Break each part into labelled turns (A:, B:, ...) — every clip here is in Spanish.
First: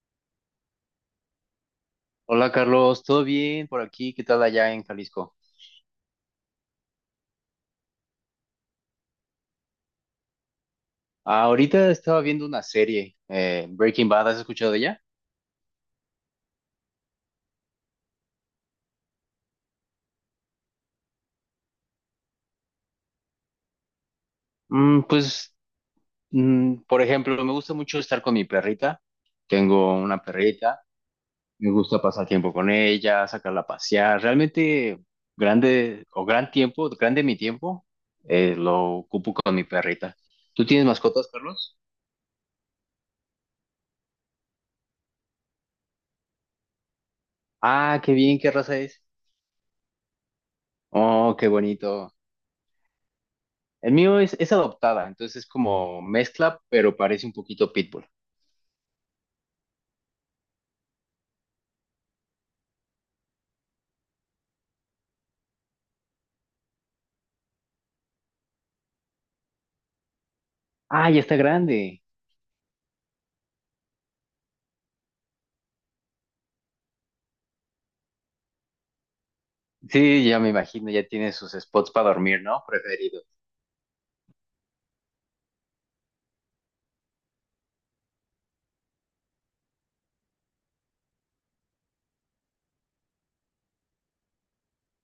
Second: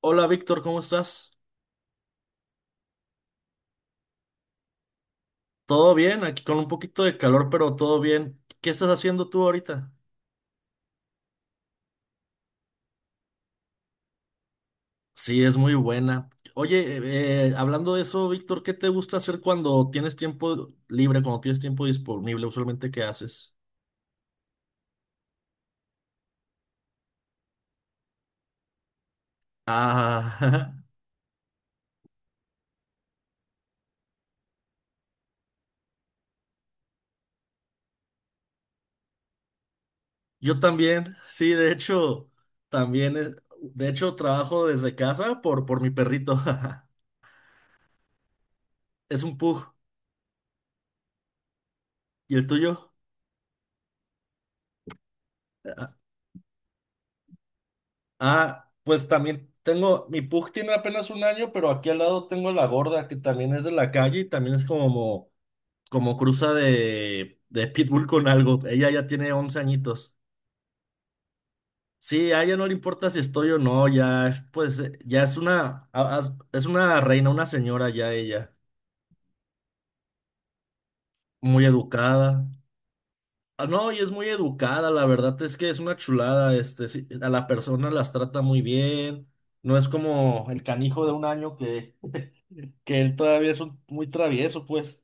A: Hola Víctor, ¿cómo estás?
B: Hola Carlos, ¿todo bien por aquí? ¿Qué tal allá en Jalisco?
A: ¿Todo bien? Aquí con un poquito de calor, pero todo bien. ¿Qué estás haciendo tú ahorita?
B: Ah, ahorita estaba viendo una serie, Breaking Bad, ¿has escuchado de ella?
A: Sí, es muy buena. Oye, hablando de eso, Víctor, ¿qué te gusta hacer cuando tienes tiempo libre, cuando tienes tiempo disponible? Usualmente, ¿qué haces?
B: Mm, pues, por ejemplo, me gusta mucho estar con mi perrita. Tengo una perrita,
A: Ah,
B: me gusta pasar tiempo con ella, sacarla a pasear. Realmente, grande o gran tiempo, grande mi tiempo, lo ocupo con mi perrita.
A: yo
B: ¿Tú tienes
A: también,
B: mascotas,
A: sí, de
B: Carlos?
A: hecho, también, de hecho, trabajo desde casa por mi perrito.
B: Ah, qué bien, ¿qué raza es?
A: Es un pug.
B: Oh, qué bonito.
A: ¿Y el tuyo?
B: El mío es adoptada, entonces es como mezcla, pero parece un poquito pitbull.
A: Ah, pues también tengo, mi pug tiene apenas un año, pero aquí al lado tengo la gorda, que también es de la calle y también es como, como cruza de pitbull con algo. Ella ya tiene 11 añitos.
B: Ah, ya está grande.
A: Sí, a ella no le importa si estoy o no, ya, es, pues, ya es una reina, una señora ya ella,
B: Sí, ya me imagino, ya tiene sus
A: muy
B: spots para dormir,
A: educada.
B: ¿no? Preferido.
A: Ah, no, y es muy educada, la verdad es que es una chulada, este, sí, a la persona las trata muy bien, no es como el canijo de un año que él todavía muy travieso, pues.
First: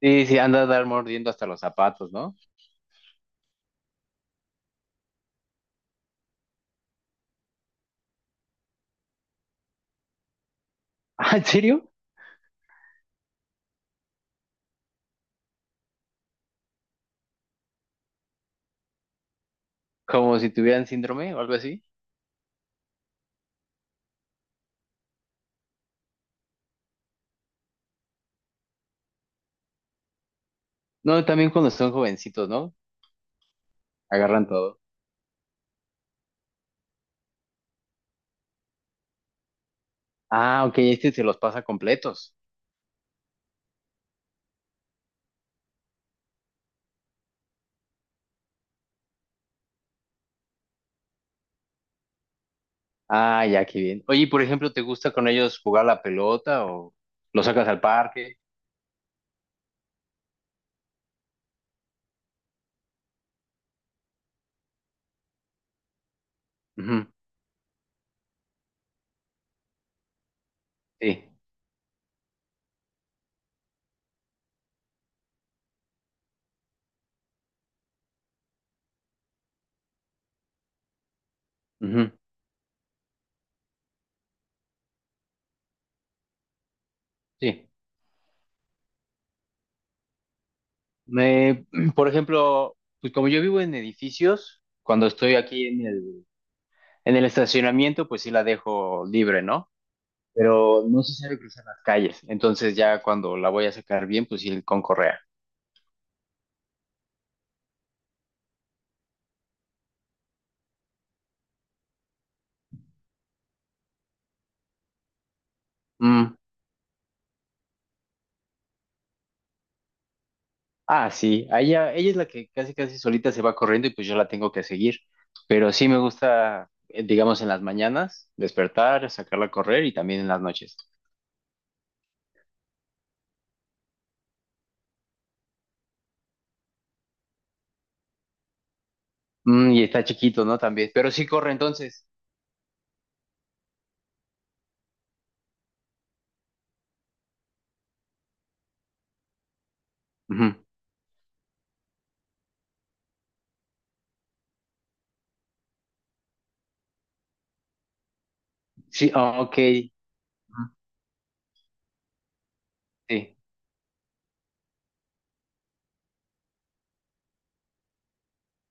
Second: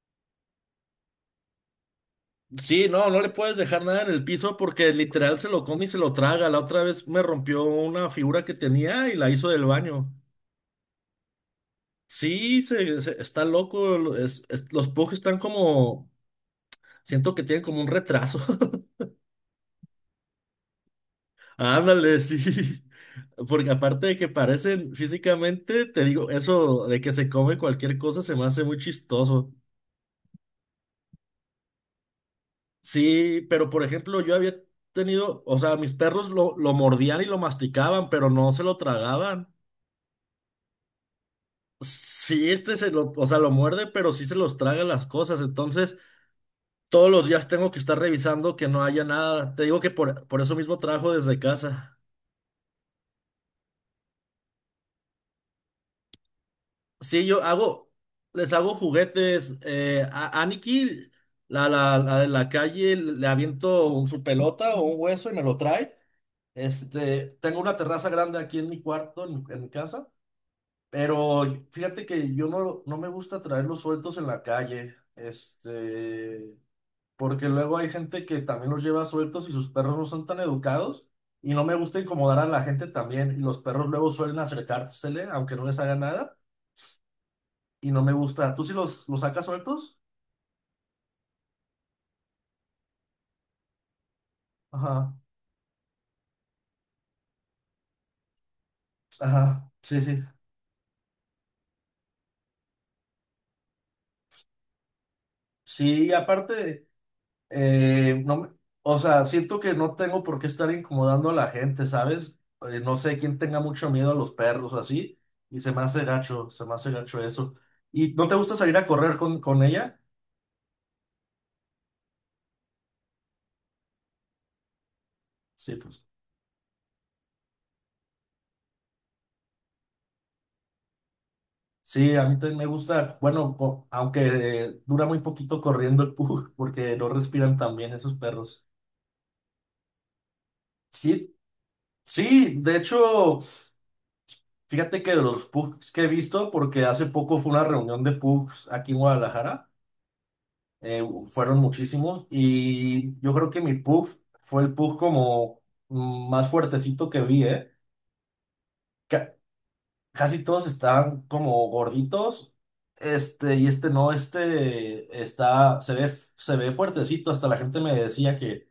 B: Sí, sí, anda a dar mordiendo hasta los zapatos, ¿no?
A: Sí, no, no le puedes dejar nada en el piso porque literal se lo come y se lo traga. La otra vez me rompió una figura que tenía y la hizo del baño.
B: Ah, ¿en serio?
A: Sí, está loco. Los pugs están como, siento que tienen como un retraso.
B: Como si tuvieran síndrome o algo así.
A: Ándale, sí. Porque aparte de que parecen físicamente, te digo, eso de que se come cualquier cosa se me hace muy chistoso.
B: No, también cuando son jovencitos, ¿no?
A: Sí, pero por ejemplo, yo
B: Agarran
A: había
B: todo.
A: tenido, o sea, mis perros lo mordían y lo masticaban, pero no se lo tragaban.
B: Ah, ok, este se los pasa completos.
A: Sí, este se lo, o sea, lo muerde, pero sí se los traga las cosas. Entonces, todos los días tengo que estar revisando que no haya nada. Te digo que por eso mismo trabajo desde casa.
B: Ah, ya, qué bien. Oye, y por ejemplo, ¿te gusta con ellos jugar la pelota o
A: Sí, yo
B: lo sacas al
A: hago,
B: parque?
A: les hago juguetes. A Aniki, la de la calle, le aviento su pelota o un hueso y me lo trae.
B: Ujú,
A: Este, tengo una terraza grande aquí en mi cuarto, en mi casa.
B: sí,
A: Pero fíjate que yo no, no me gusta traerlos sueltos en la calle, este, porque luego hay gente que también los lleva sueltos y sus perros no son tan educados y no me gusta
B: ujú,
A: incomodar a la gente también y los perros luego suelen acercársele aunque no les haga nada
B: sí.
A: y no me gusta. ¿Tú sí los sacas sueltos?
B: Me, por ejemplo, pues como yo vivo en edificios, cuando
A: Ajá,
B: estoy aquí en el estacionamiento, pues sí la dejo libre, ¿no?
A: ajá, sí, sí.
B: Pero no se sabe cruzar las calles. Entonces ya cuando la voy a sacar bien, pues sí con correa.
A: Sí, y aparte no, o sea, siento que no tengo por qué estar incomodando a la gente, ¿sabes? No sé quién tenga mucho miedo a los perros o así, y se me hace
B: Mm.
A: gacho, se me hace gacho eso. ¿Y no te gusta salir a correr con ella?
B: Ah, sí. a Ella, es la que casi casi solita se va corriendo y pues yo la tengo que seguir. Pero
A: Sí,
B: sí me
A: pues.
B: gusta, digamos, en las mañanas, despertar, sacarla a correr y también en las noches.
A: Sí, a mí también me gusta, bueno, aunque dura muy poquito corriendo el pug, porque no respiran tan bien esos perros.
B: Mm, y está chiquito, ¿no? También. Pero sí
A: Sí,
B: corre entonces.
A: sí, de hecho, fíjate que de los pugs que he visto, porque hace poco fue una reunión de pugs aquí en Guadalajara.
B: Ujú.
A: eh, Fueron muchísimos y yo creo que mi puff fue el puff como más fuertecito que vi, ¿eh?
B: Sí,
A: Ca-
B: ah, ok. Ujú,
A: Casi todos estaban como gorditos,
B: sí.
A: este y este no, este está, se ve fuertecito, hasta la gente me decía que,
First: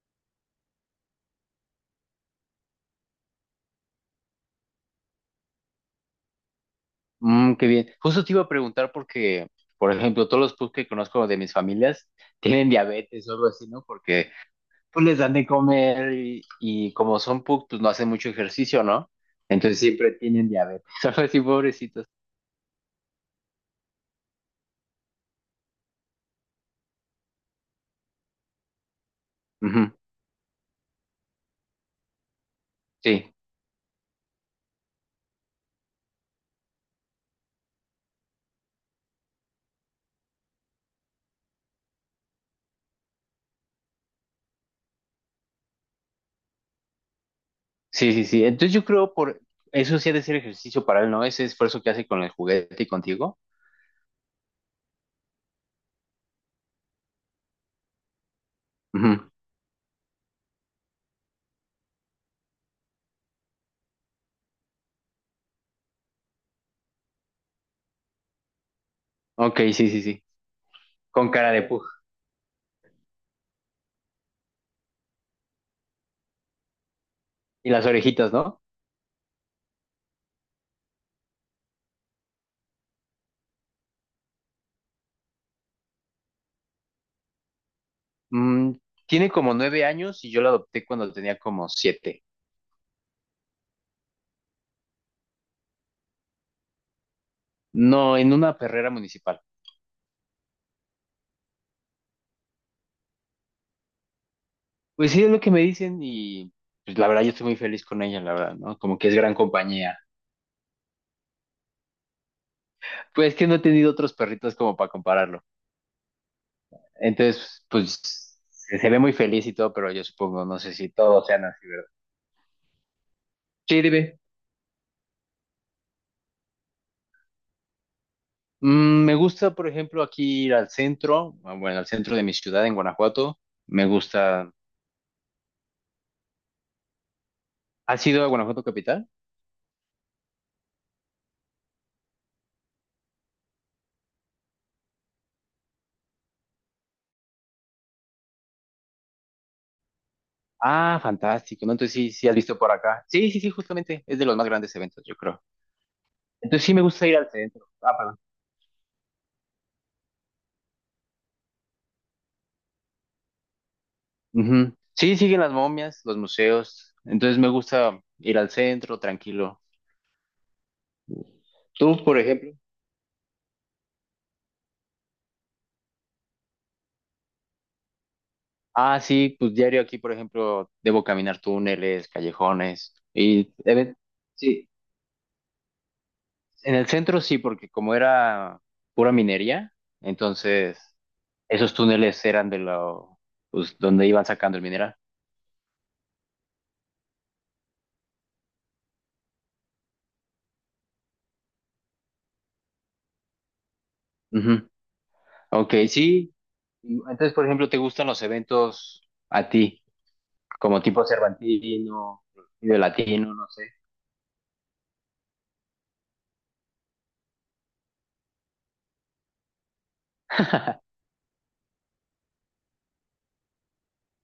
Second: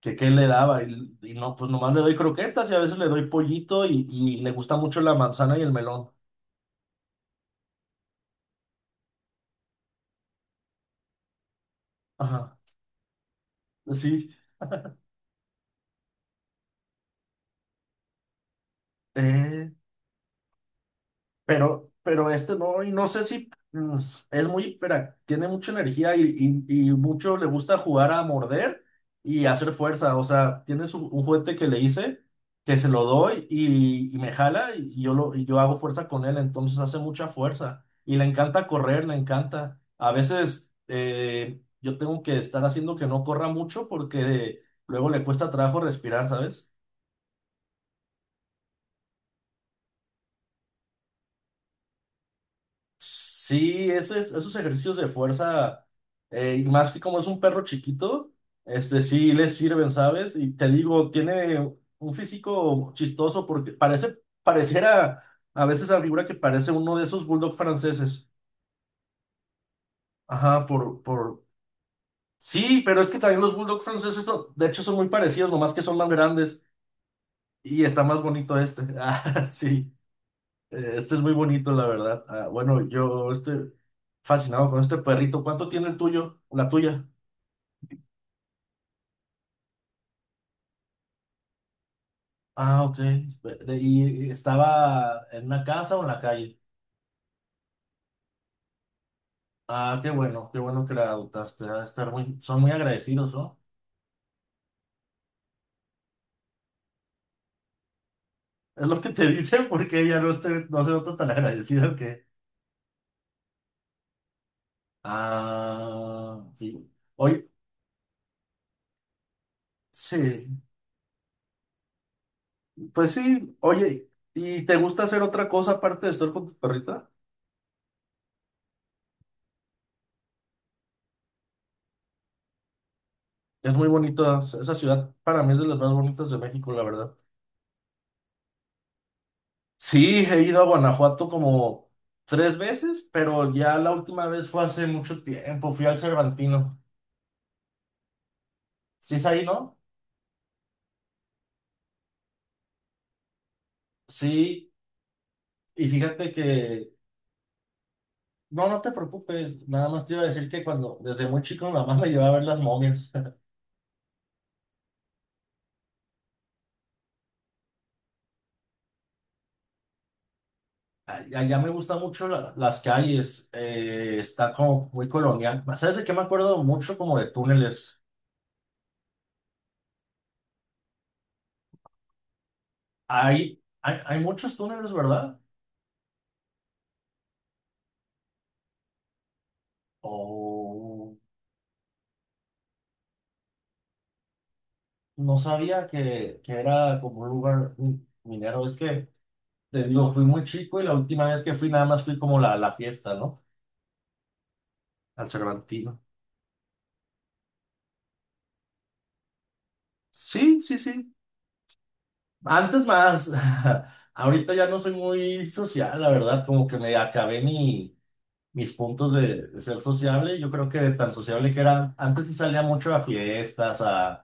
A: que qué le daba y no, pues nomás le doy croquetas y a veces le doy pollito y le gusta mucho la manzana y el melón.
B: Mm, qué bien. Justo te iba a preguntar porque, por ejemplo, todos los pubs que conozco de mis familias
A: Ajá,
B: tienen diabetes o algo así, ¿no?
A: sí.
B: Porque pues les dan de comer y, como son pubs, pues no hacen mucho ejercicio, ¿no?
A: Eh,
B: Entonces siempre tienen diabetes, algo así,
A: Pero,
B: pobrecitos.
A: pero este no, y no sé si es muy, tiene mucha energía y, y mucho le gusta jugar a morder y hacer
B: Ujú.
A: fuerza. O sea, tienes un juguete que le hice, que se lo
B: Sí,
A: doy y me jala y yo hago fuerza con él, entonces hace mucha fuerza. Y le encanta correr, le encanta. A veces yo tengo que estar haciendo que no corra mucho porque luego le cuesta trabajo respirar, ¿sabes?
B: sí, sí, sí. Entonces yo creo por eso sí ha de ser ejercicio para él, ¿no? Ese esfuerzo que hace con el juguete y contigo.
A: Sí, esos ejercicios de fuerza, y más que como es un perro chiquito, este
B: Ujú.
A: sí les sirven, ¿sabes? Y te digo, tiene un físico chistoso porque parece, pareciera a veces la figura que parece uno de esos bulldog franceses.
B: Ok, sí, sí, sí.
A: Ajá,
B: Con cara de pug.
A: Sí, pero es que también los bulldog franceses, de hecho, son muy parecidos, nomás que son más grandes
B: Y
A: y
B: las
A: está más
B: orejitas,
A: bonito
B: ¿no?
A: este. Ah, sí. Este es muy bonito, la verdad. Ah, bueno, yo estoy fascinado con este perrito. ¿Cuánto tiene el tuyo? La tuya.
B: Mm, tiene como 9 años y yo la adopté cuando tenía como 7.
A: Ah, ok. ¿Y estaba en una casa o en la calle?
B: No, en una perrera municipal.
A: Ah, qué bueno que la adoptaste. Ha de estar muy, son muy agradecidos, ¿no?
B: Pues sí, es lo que me dicen y pues la verdad yo estoy muy feliz con ella, la verdad, ¿no?
A: Es
B: Como
A: lo que
B: que es
A: te
B: gran
A: dicen
B: compañía.
A: porque ella no, esté, no se nota tan agradecida que.
B: Pues que no he tenido otros perritos como para compararlo.
A: Ah, sí. Oye,
B: Entonces, se ve muy feliz y todo, pero yo supongo, no
A: sí,
B: sé si todos sean así, ¿verdad?
A: pues sí,
B: Sí,
A: oye,
B: dime.
A: ¿y te gusta hacer otra cosa aparte de estar con tu perrita?
B: Mm, me gusta, por ejemplo, aquí ir al centro, ah, bueno, al centro de mi ciudad en Guanajuato.
A: Es
B: Me
A: muy bonita,
B: gusta.
A: esa ciudad para mí es de las más bonitas de México, la verdad.
B: ¿Has ido a Guanajuato Capital?
A: Sí, he ido a Guanajuato como tres veces, pero ya la última vez fue hace mucho tiempo, fui al Cervantino. ¿Sí es ahí, no?
B: Ah, fantástico, ¿no? Entonces sí, sí has visto por acá. Sí, sí, sí, justamente es de los más
A: Sí,
B: grandes eventos, yo creo.
A: y fíjate
B: Entonces sí me
A: que,
B: gusta ir al centro.
A: no, no te preocupes, nada más te iba a decir que cuando, desde muy chico, mi mamá me llevaba a ver las momias.
B: Ujú. Sí, siguen las momias, los museos. Entonces me gusta ir al centro, tranquilo.
A: Allá me gustan
B: ¿Tú, por
A: mucho
B: ejemplo?
A: las calles, está como muy colonial. ¿Sabes de qué me acuerdo mucho? Como de túneles.
B: Ah, sí, pues diario aquí, por ejemplo, debo caminar túneles, callejones.
A: Hay, hay, hay muchos
B: Sí,
A: túneles, ¿verdad?
B: en el centro sí, porque como era pura minería, entonces
A: Oh,
B: esos túneles eran donde iban sacando el mineral.
A: no sabía que era como un lugar minero. Es que, te digo, fui muy chico y la última vez que fui nada más fui como la fiesta, ¿no?
B: Ujú.
A: Al
B: Ok,
A: Cervantino.
B: sí. Y entonces, por ejemplo, ¿te gustan los eventos a ti?
A: Sí, sí,
B: Como tipo
A: sí.
B: Cervantino, Vive
A: Antes más.
B: Latino, no sé.
A: Ahorita ya no soy muy social, la verdad. Como que me acabé mi, mis puntos de ser sociable. Yo creo que de tan sociable que era. Antes sí salía mucho a fiestas. A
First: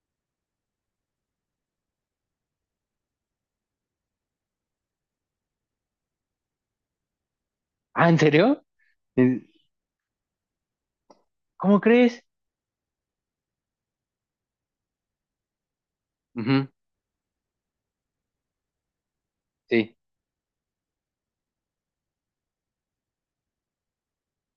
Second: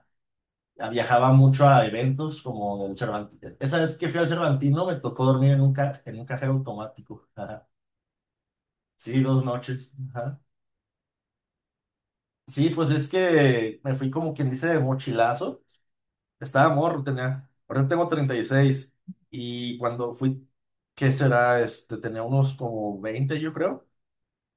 A: Viajaba mucho a eventos como del Cervantino. Esa vez que fui al Cervantino me tocó dormir en un cajero automático. Ajá.
B: Ah, ¿en serio?
A: Sí, dos
B: ¿En-
A: noches. Ajá.
B: ¿Cómo crees?
A: Sí, pues es que me fui como quien dice de mochilazo.
B: Ujú,
A: Estaba morro, tenía. Ahora tengo treinta y seis y
B: sí,
A: cuando fui, ¿qué será? Este, tenía unos como 20 yo creo.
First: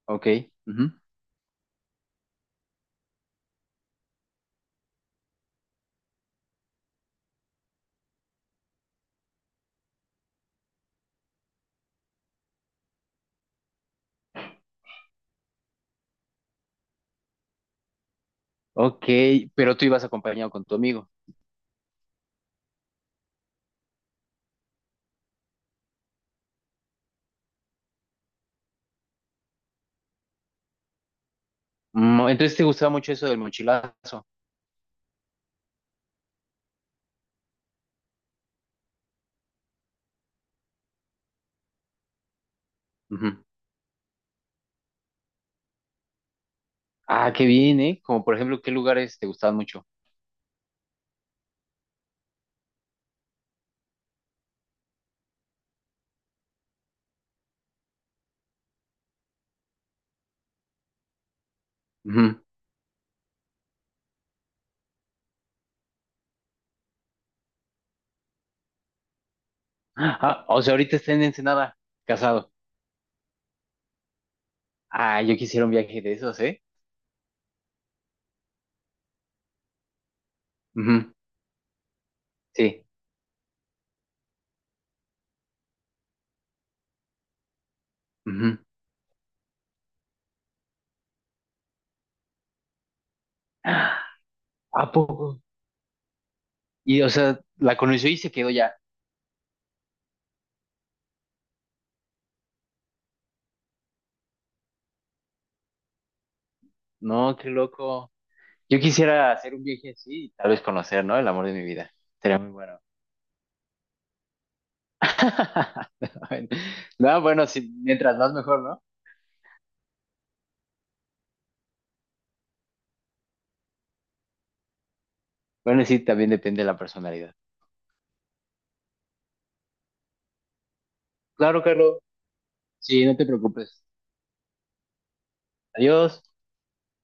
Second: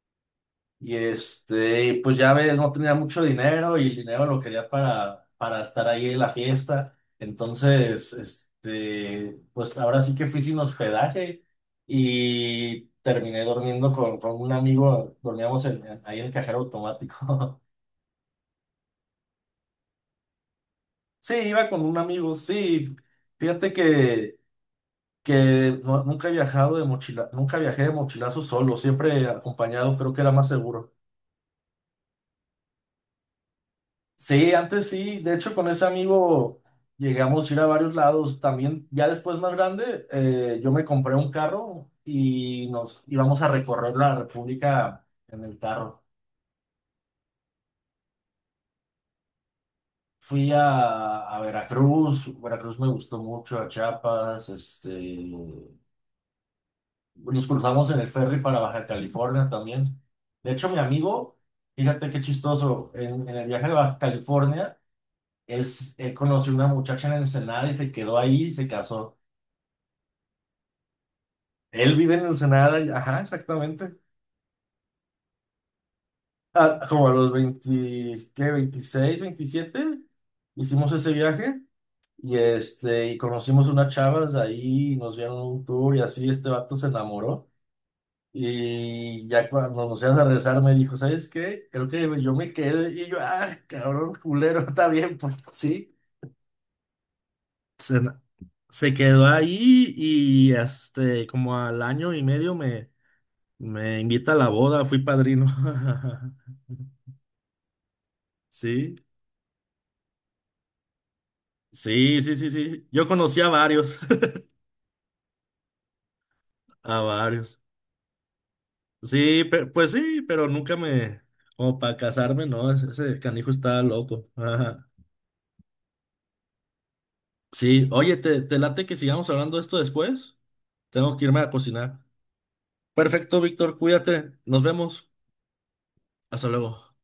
B: ok. Ujú,
A: Y este, y pues ya ves, no tenía mucho dinero y el dinero lo quería para estar ahí en la fiesta. Entonces, este, pues ahora sí que fui sin hospedaje y terminé durmiendo con un amigo, dormíamos ahí en el cajero automático.
B: ok, pero tú ibas acompañado con tu amigo.
A: Sí, iba con un amigo, sí. Fíjate que, nunca he viajado de mochila, nunca viajé de mochilazo solo, siempre acompañado, creo que era más seguro.
B: Mm, entonces te gustaba mucho eso del mochilazo.
A: Sí, antes sí, de hecho con ese amigo llegamos a ir a varios lados, también ya después más grande yo me compré un carro y nos
B: Ujú.
A: íbamos a recorrer la República en el carro.
B: Ah, qué bien, ¿eh? Como por ejemplo, ¿qué lugares te gustaban mucho?
A: Fui a Veracruz. Veracruz me gustó mucho, a Chiapas, este, nos cruzamos en el ferry para Baja California también. De hecho mi amigo, fíjate qué
B: Ujú.
A: chistoso, en el viaje de Baja California, él conoció una muchacha en Ensenada y se quedó ahí y se casó.
B: Ah, o sea, ahorita está en Ensenada,
A: Él vive en
B: casado.
A: Ensenada, ajá, exactamente.
B: Ah, yo quisiera un viaje de esos, ¿eh?
A: Ah, como a los 20, ¿qué? 26, 27 hicimos ese
B: Ujú,
A: viaje y,
B: sí.
A: este, y conocimos unas chavas ahí, nos dieron un tour y así este vato se enamoró.
B: Ujú.
A: Y ya cuando nos íbamos a regresar me dijo, ¿sabes qué? Creo que yo me quedé y yo, ah, cabrón, culero,
B: ¿A
A: está bien,
B: poco?
A: pues sí.
B: Y, o sea, la
A: Se,
B: conoció y se quedó ya.
A: se quedó ahí y este, como al año y medio me invita a la boda, fui padrino.
B: No, qué loco. Yo
A: Sí,
B: quisiera hacer un viaje así y tal vez conocer, ¿no? El amor de mi vida.
A: sí, sí,
B: Sería
A: sí,
B: muy bueno.
A: sí. Yo conocí a varios, a
B: No, bueno,
A: varios.
B: sí, mientras más mejor, ¿no?
A: Sí, pues sí, pero nunca me, como para casarme, no, ese canijo está loco. Ajá.
B: Bueno, sí, también depende de la personalidad.
A: Sí, oye, ¿te late que sigamos hablando de esto después? Tengo que irme a
B: Claro, Carlos.
A: cocinar.
B: Sí, no te
A: Perfecto, Víctor,
B: preocupes.
A: cuídate, nos vemos.
B: Adiós.
A: Hasta luego.